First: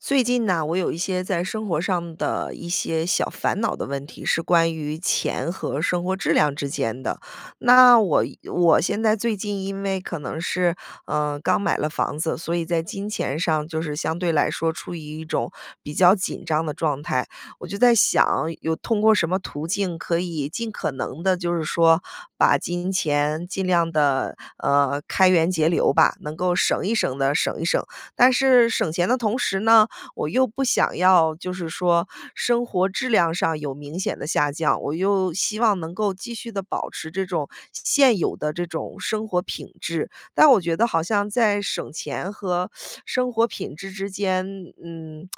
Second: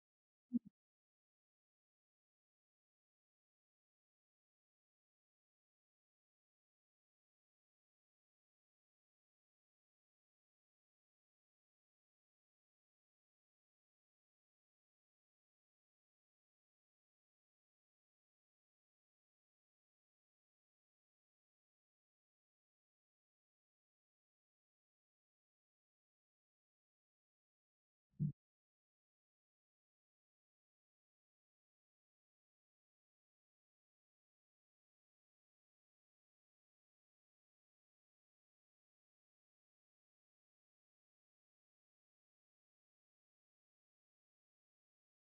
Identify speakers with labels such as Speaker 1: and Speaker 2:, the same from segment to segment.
Speaker 1: 最近呢，我有一些在生活上的一些小烦恼的问题，是关于钱和生活质量之间的。那我现在最近因为可能是刚买了房子，所以在金钱上就是相对来说处于一种比较紧张的状态。我就在想，有通过什么途径可以尽可能的，就是说把金钱尽量的开源节流吧，能够省一省的省一省。但是省钱的同时呢，我又不想要就是说生活质量上有明显的下降，我又希望能够继续的保持这种现有的这种生活品质。但我觉得好像在省钱和生活品质之间，嗯，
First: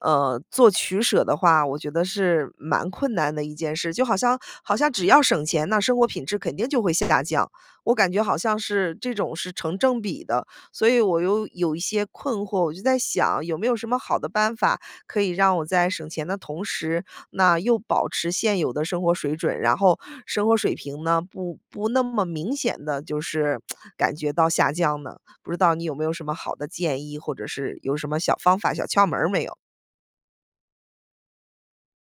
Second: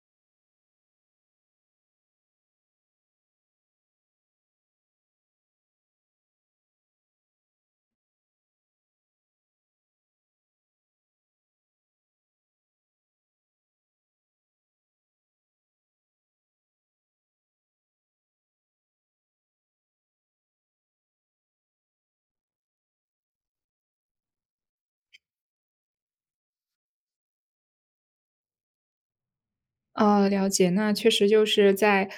Speaker 1: 做取舍的话，我觉得是蛮困难的一件事。就好像只要省钱，那生活品质肯定就会下降，我感觉好像是这种是成正比的。所以我又有一些困惑，我就在想有没有什么好的办法可以让我在省钱的同时，那又保持现有的生活水准，然后生活水平呢，不那么明显的就是感觉到下降呢？不知道你有没有什么好的建议，或者是有什么小方法、小窍门儿没有？
Speaker 2: 了解。那确实就是在，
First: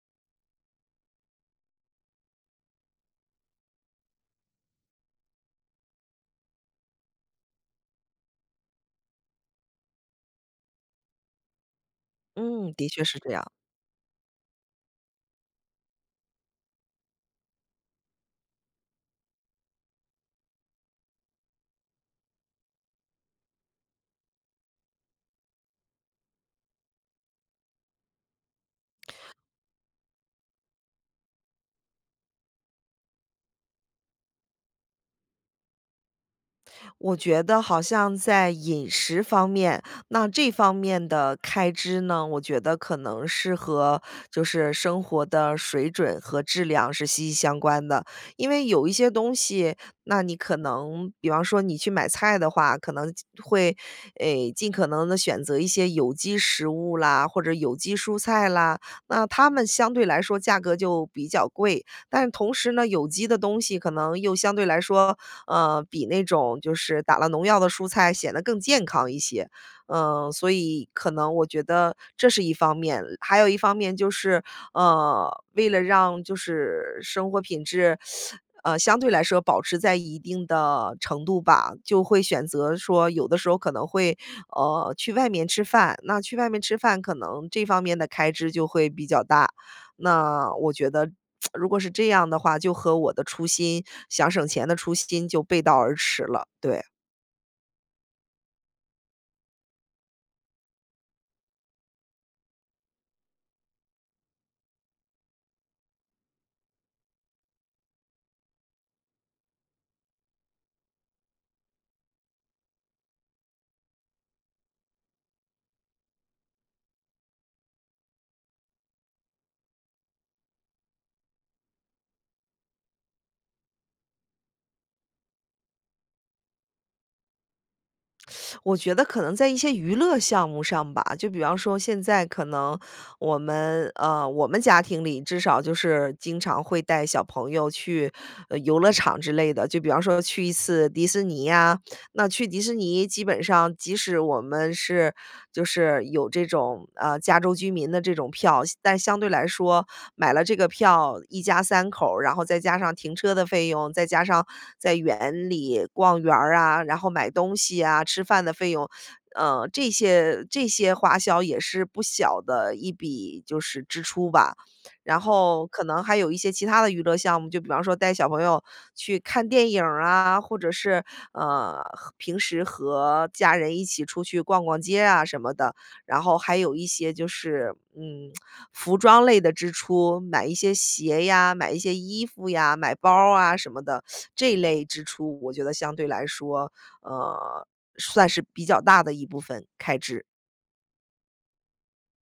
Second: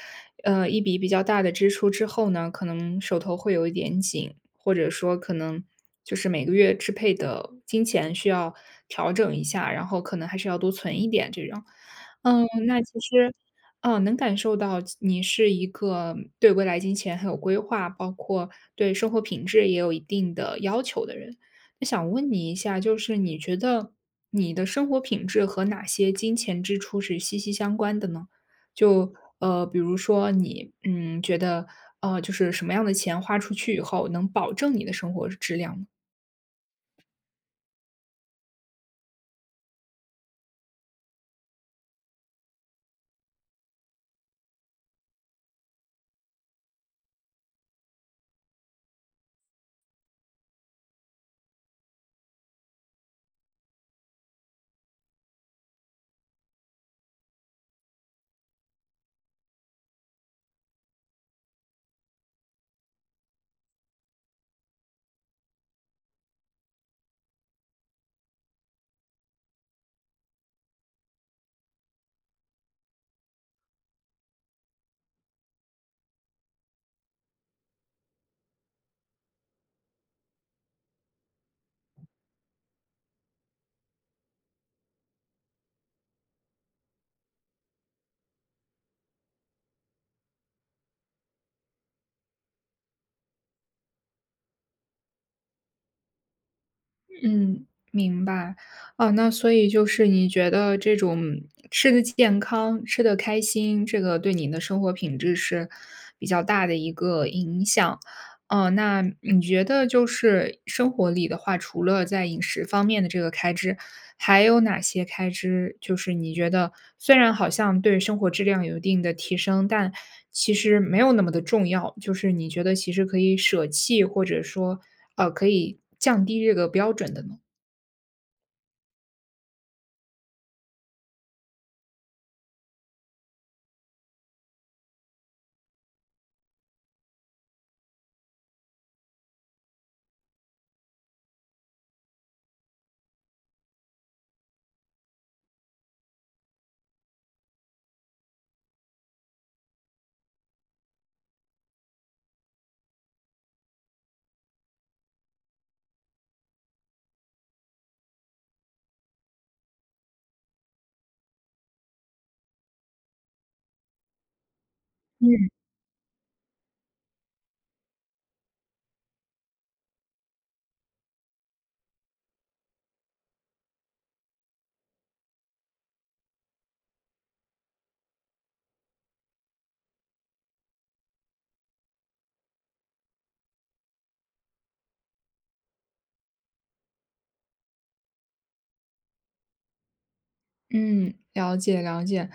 Speaker 2: 一笔比较大的支出之后呢，可能手头会有一点紧，或者说可能就是每个月支配的金钱需要调整一下，然后可能还是要多存一点这种。嗯，
Speaker 1: 嗯，
Speaker 2: 那
Speaker 1: 的
Speaker 2: 其
Speaker 1: 确是这
Speaker 2: 实，
Speaker 1: 样。
Speaker 2: 嗯，能感受到你是一个对未来金钱很有规划，包括对生活品质也有一定的要求的人。我想问你一下，就是你觉得你的生活品质和哪些金钱支出是息息相关的呢？就比如说你觉得就是什么样的钱花出去以后，能保证你的生活质量呢。
Speaker 1: 我觉得好像在饮食方面，那这方面的开支呢，我觉得可能是和就是生活的水准和质量是息息相关的。因为有一些东西，那你可能比方说你去买菜的话，可能会诶尽可能的选择一些有机食物啦，或者有机蔬菜啦，那它们相对来说价格就比较贵。但是同时呢，有机的东西可能又相对来说比那种就是打了农药的蔬菜显得更健康一些。嗯，所以可能我觉得这是一方面，还有一方面就是，为了让就是生活品质，相对来说保持在一定的程度吧，就会选择说有的时候可能会，去外面吃饭，那去外面吃饭可能这方面的开支就会比较大。那我觉得如果是这样的话，就和我的初心，想省钱的初心就背道而驰了。对，
Speaker 2: 嗯，明白。啊，那所以就是你觉得这种吃的健康、吃的开心，这个对你的生活品质是比较大的一个影响。哦，那你觉得就是生活里的话，除了在饮食方面的这个开支，还有哪些开支，就是你觉得虽然好像对生活质量有一定的提升，但其实没有那么的重要，就是你觉得其实可以舍弃，或者说，可以降低这个标准的呢？
Speaker 1: 我觉得可能在一些娱乐项目上吧，就比方说现在可能我们家庭里至少就是经常会带小朋友去游乐场之类的，就比方说去一次迪士尼呀、那去迪士尼基本上即使我们是就是有这种，加州居民的这种票，但相对来说买了这个票，一家三口儿然后再加上停车的费用，再加上在园里逛园儿啊，然后买东西啊，吃饭的费用，这些花销也是不小的一笔就是支出吧。然
Speaker 2: 嗯。
Speaker 1: 后可能还有一些其他的娱乐项目，就比方说带小朋友去看电影儿啊，或者是，呃，平时和家人一起出去逛逛街啊什么的。然后还有一些就是，嗯，服装类的支出，买一些鞋呀，买一些衣服呀，买包儿啊什么的，这一类支出我觉得相对来说，呃，算是比较大的一部分开支。
Speaker 2: 嗯，了解，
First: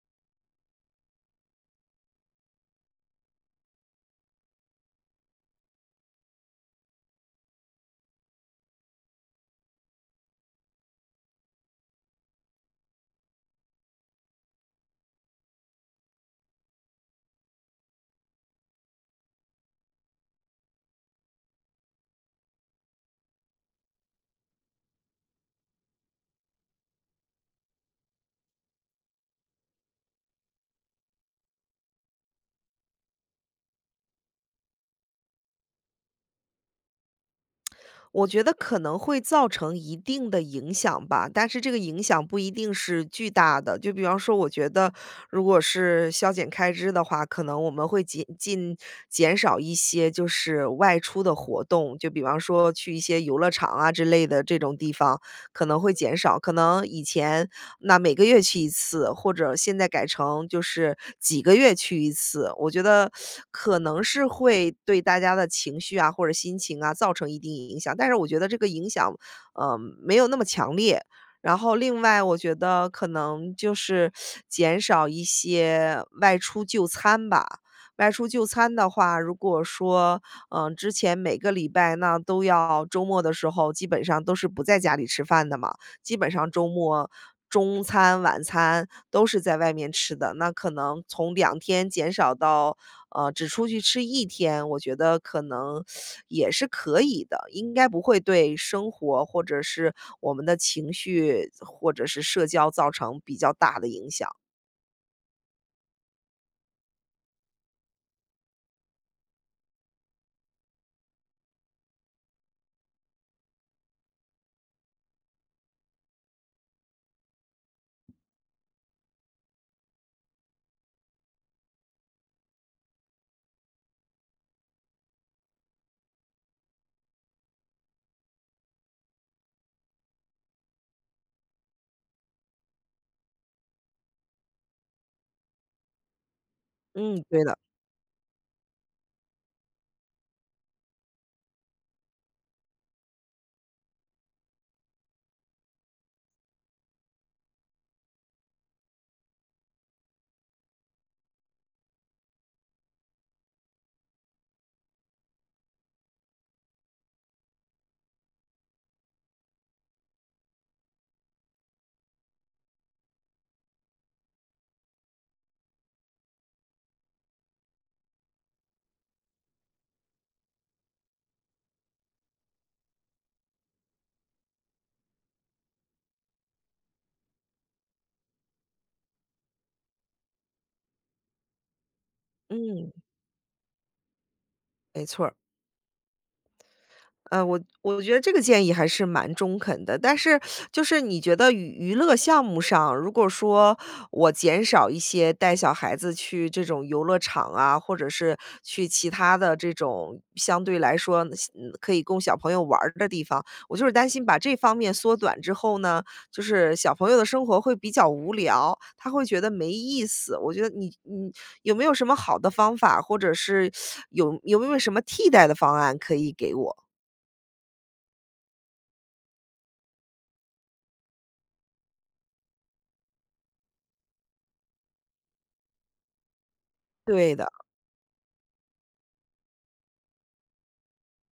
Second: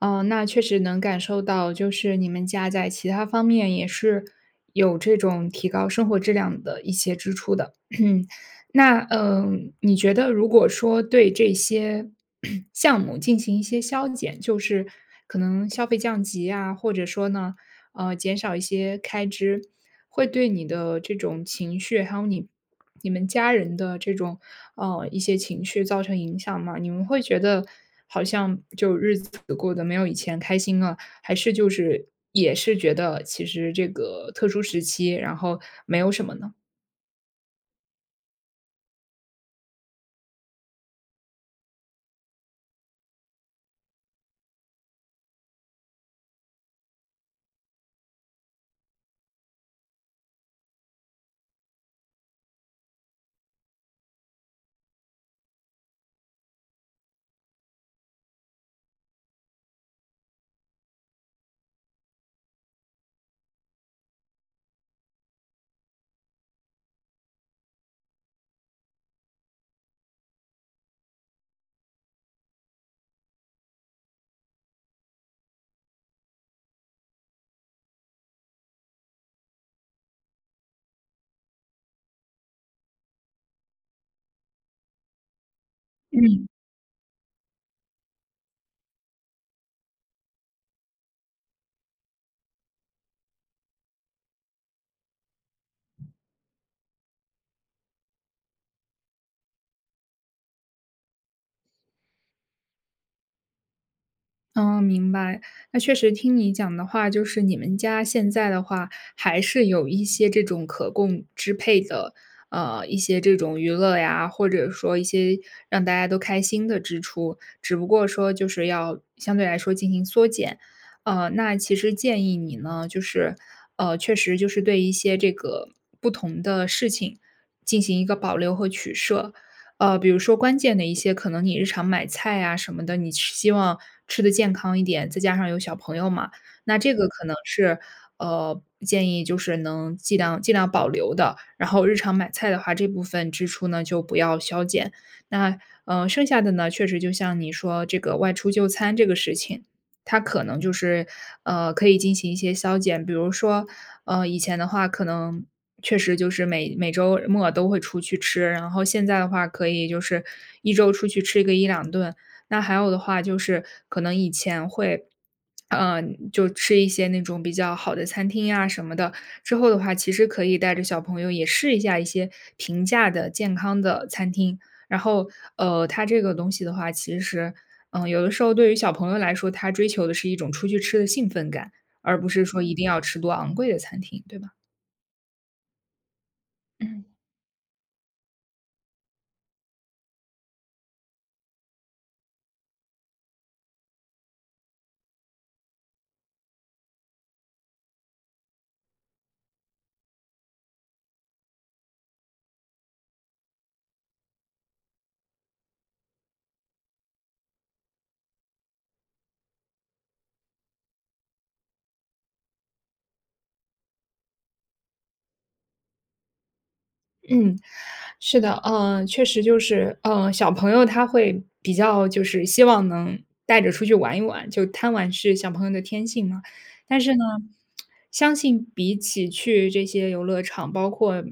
Speaker 2: 哦，那确实能感受到，就是你们家在其他方面也是有这种提高生活质量的一些支出的。那，嗯，你觉得如果说对这些 项目进行一些削减，就是可能消费降级啊，或者说呢，减少一些开支，会对你的这种情绪，还有你们家人的这种，一些情绪造成影响吗？你们会觉得好像就日子过得没有以前开心了，还是就是也是觉得其实这个特殊时期，然后没有什么呢？
Speaker 1: 我觉得可能会造成一定的影响吧，但是这个影响不一定是巨大的。就比方说，我觉得如果是削减开支的话，可能我们会减少一些就是外出的活动，就比方说去一些游乐场啊之类的这种地方。可能会减少，可能以前那每个月去一次，或者现在改成就是几个月去一次，我觉得可能是会对大家的情绪啊或者心情啊造成一定影响，但是我觉得这个影响，呃，没有那么强烈。然后另外，我觉得可能就是减少一些外出就餐吧。外出就餐的话，如果说，嗯，之前每个礼拜那都要周末的时候，基本上都是不在家里吃饭的嘛，基本上周末中餐、晚餐都是在外面吃的。那可能从两天减少到，只出去吃一天，我觉得可能也是可以的，应该不会对生活或者是我们的情绪，或者是社交造成比较大的影响。
Speaker 2: 嗯，明白。那确实听你讲的话，就是你们家现在的话，还是有一些这种可供支配的，一些这种娱乐呀，或者说一些让大家都开心的支出，只不过说就是要相对来说进行缩减。那其实建议你呢，就是，确实就是对一些这个不同的事情进行一个保留和取舍。比如说关键的一些可能你日常买菜啊什么的，你是希望吃的健康一点，再加上有小朋友嘛，那这个
Speaker 1: 嗯，
Speaker 2: 可能
Speaker 1: 对的，
Speaker 2: 是，呃，建议就是能尽量保留的。然后日常买菜的话，这部分支出呢就不要削减。那，剩下的呢，确实就像你说这个外出就餐这个事情，它可能就是，可以进行一些削减。比如说，以前的话可能确实就是每周末都会出去吃，然后现在的话可以就是一周出去吃个一两顿。那还有的话就是可能以前会，嗯，就吃一些那种比较好的餐厅呀什么的，之后的话其实可以带着小朋友也试一下一些平价的健康的餐厅。然后，它这个东西的话，其实，嗯，有的时候对于小朋友来说，他追求的是一种出去吃的兴奋感，而不是说一定
Speaker 1: 嗯，
Speaker 2: 要吃多昂贵的餐厅，对吧？
Speaker 1: 没错儿。
Speaker 2: 嗯。
Speaker 1: 我觉得这个建议还是蛮中肯的，但是就是你觉得娱乐项目上，如果说我减少一些带小孩子去这种游乐场啊，或者是去其他的这种相对来说嗯可以供小朋友玩儿的地方，我就是担心把这方面缩短之后呢，就是小朋友的生活会比较无聊，他会觉得没意思。我觉得你有没有什么好的方法，或者是有没有什么替代的方案可以给我？
Speaker 2: 嗯，是的，确实就是，小朋友他会比较就是希望能带着出去玩一玩，就贪玩是小朋友的天性嘛。但是呢，
Speaker 1: 对的，
Speaker 2: 相信比起去这些游乐场，包括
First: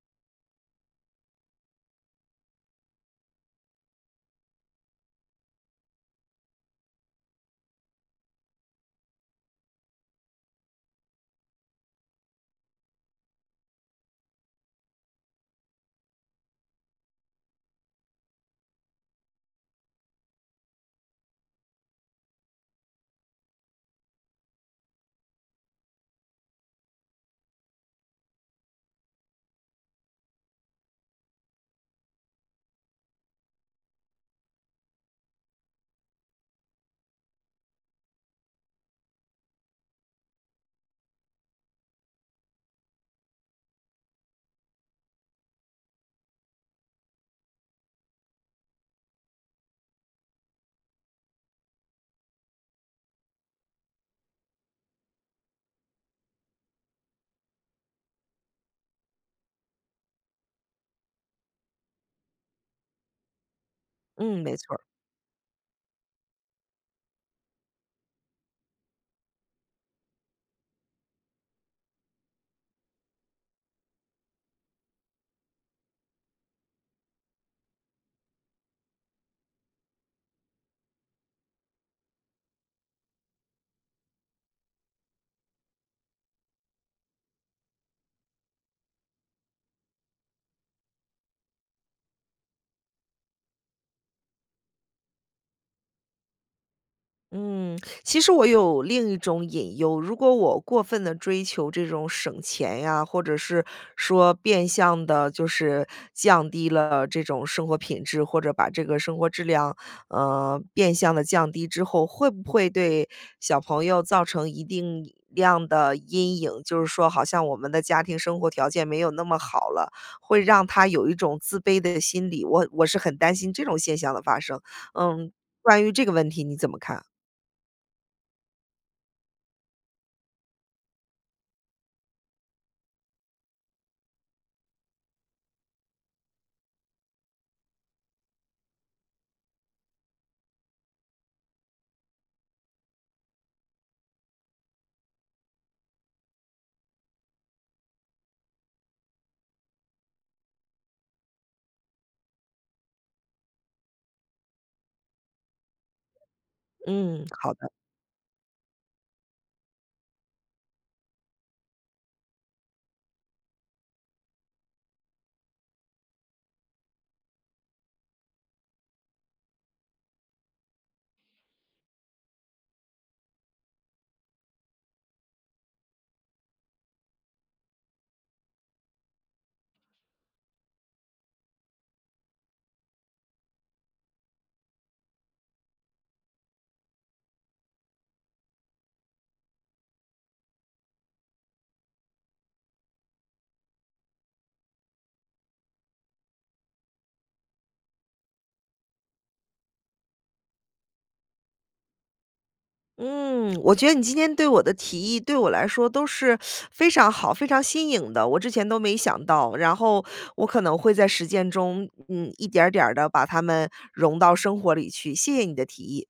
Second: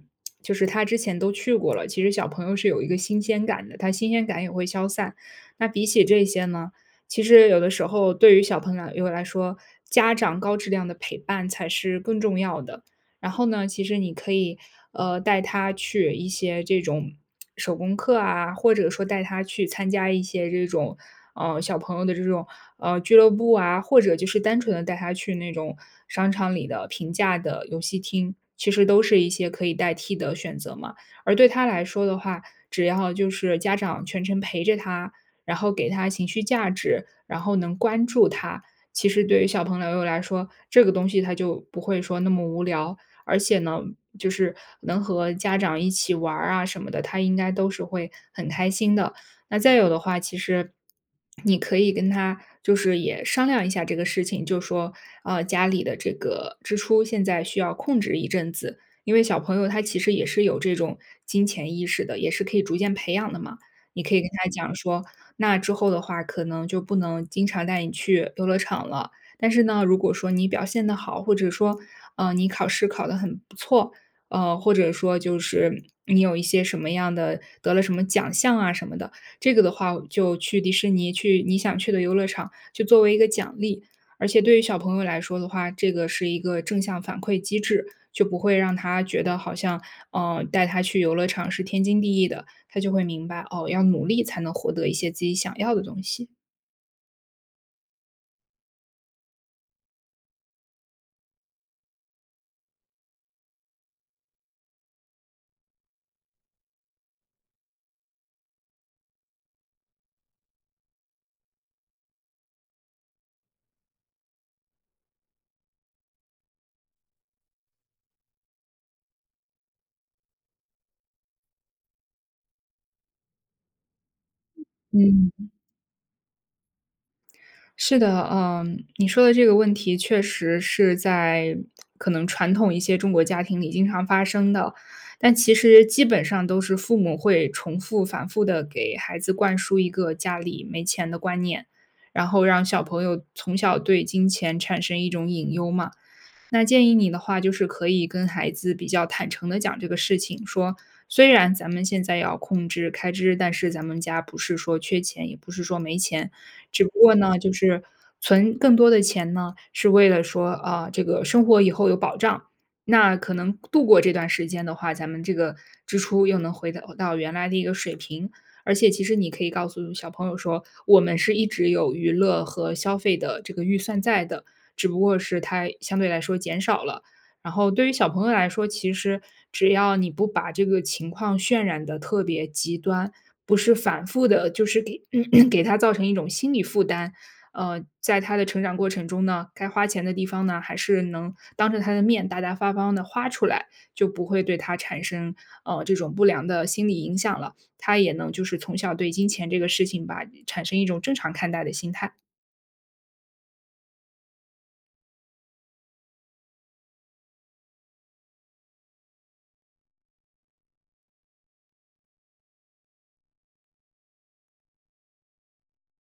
Speaker 2: 就是他之前都去过了，其实小朋友是有一个新鲜感的，他新鲜感也会消散。那比起这些呢，其实有的时候对于小朋友来说，家长高质量的陪伴才是更重要的。然后呢，其实你可以带他去一些这种手工课啊，或者说带他去参加一些这种小朋友的这种俱乐部啊，或者就是单纯的带他去那种商场里的平价的游戏厅，其实都是一些可以代替的选择嘛。而对他来说的话，只要就是家长全程陪着他，然后给他情绪价值，然后能关注他。其实对于小朋友来说，这个东西他就不会说那么无聊，而且呢，就是能和家长一起玩儿啊什么的，他应该都是会很开心的。那再有的话，其实你可以跟他就是也商量一下这个事情，就说家里的这个支出现在需要控制一阵子，因为小朋友他其实也是有这种金钱意识的，也是可以逐渐培养的嘛。你可以跟
Speaker 1: 嗯，
Speaker 2: 他
Speaker 1: 没
Speaker 2: 讲
Speaker 1: 错。
Speaker 2: 说，那之后的话，可能就不能经常带你去游乐场了，但是呢，如果说你表现得好，或者说，你考试考得很不错，或者说就是你有一些什么样的得了什么奖项啊什么的，这个的话就去迪士尼，去你想去的游乐场，就作为一个奖励。而且对于小朋友来说的话，这个是一个正向反馈机制，就不会让他觉得好像，带他去游乐场是天经地义的，他就会明白，哦，要努力才能获得一些自己想要的东西。
Speaker 1: 嗯，其实我有另一种隐忧，如果我过分的追求这种省钱呀，或者是说变相的，就是降低了这种生活品质，或者把这个生活质量，变相的降低之后，会不会对小朋友造成一定量的阴影？就是说好像我们的家庭生活条件没有那么好了，会让他有一种自卑的心理，我是很担心这种现象的发生。嗯，
Speaker 2: 嗯。
Speaker 1: 关于这个问题你怎么看？
Speaker 2: 是的，嗯，你说的这个问题确实是在可能传统一些中国家庭里经常发生的，但其实基本上都是父母会重复、反复的给孩子灌输一个家里没钱的观念，然后让小朋友从小对金钱产生一种隐忧嘛。那建议你的话，就是可以跟孩子比较坦诚的讲这个事情，说虽然咱们现在要控制开支，但是咱们家不是说缺钱，也不是说没钱，只不过
Speaker 1: 嗯，
Speaker 2: 呢，
Speaker 1: 好
Speaker 2: 就
Speaker 1: 的。
Speaker 2: 是存更多的钱呢，是为了说啊、这个生活以后有保障。那可能度过这段时间的话，咱们这个支出又能回到原来的一个水平。而且，其实你可以告诉小朋友说，我们是一直有娱乐和消费的这个预算在的，只不过是它相对来说减少了。然后对于小朋友来说，其实只要你不把这个情况渲染的特别极端，不是反复的，就是给他造成一种心理负担。在他的成长过程中呢，该花钱的地方呢，还是能当着他的面大大方方的花出来，就不会对他产生这种不良的心理影响了。他也能就是从小对金钱这个事情吧，产生一种正常看待的心态。
Speaker 1: 嗯，我觉得你今天对我的提议，对我来说都是非常好、非常新颖的，我之前都没想到。然后我可能会在实践中，嗯，一点儿点的把它们融到生活里去。谢谢你的提议。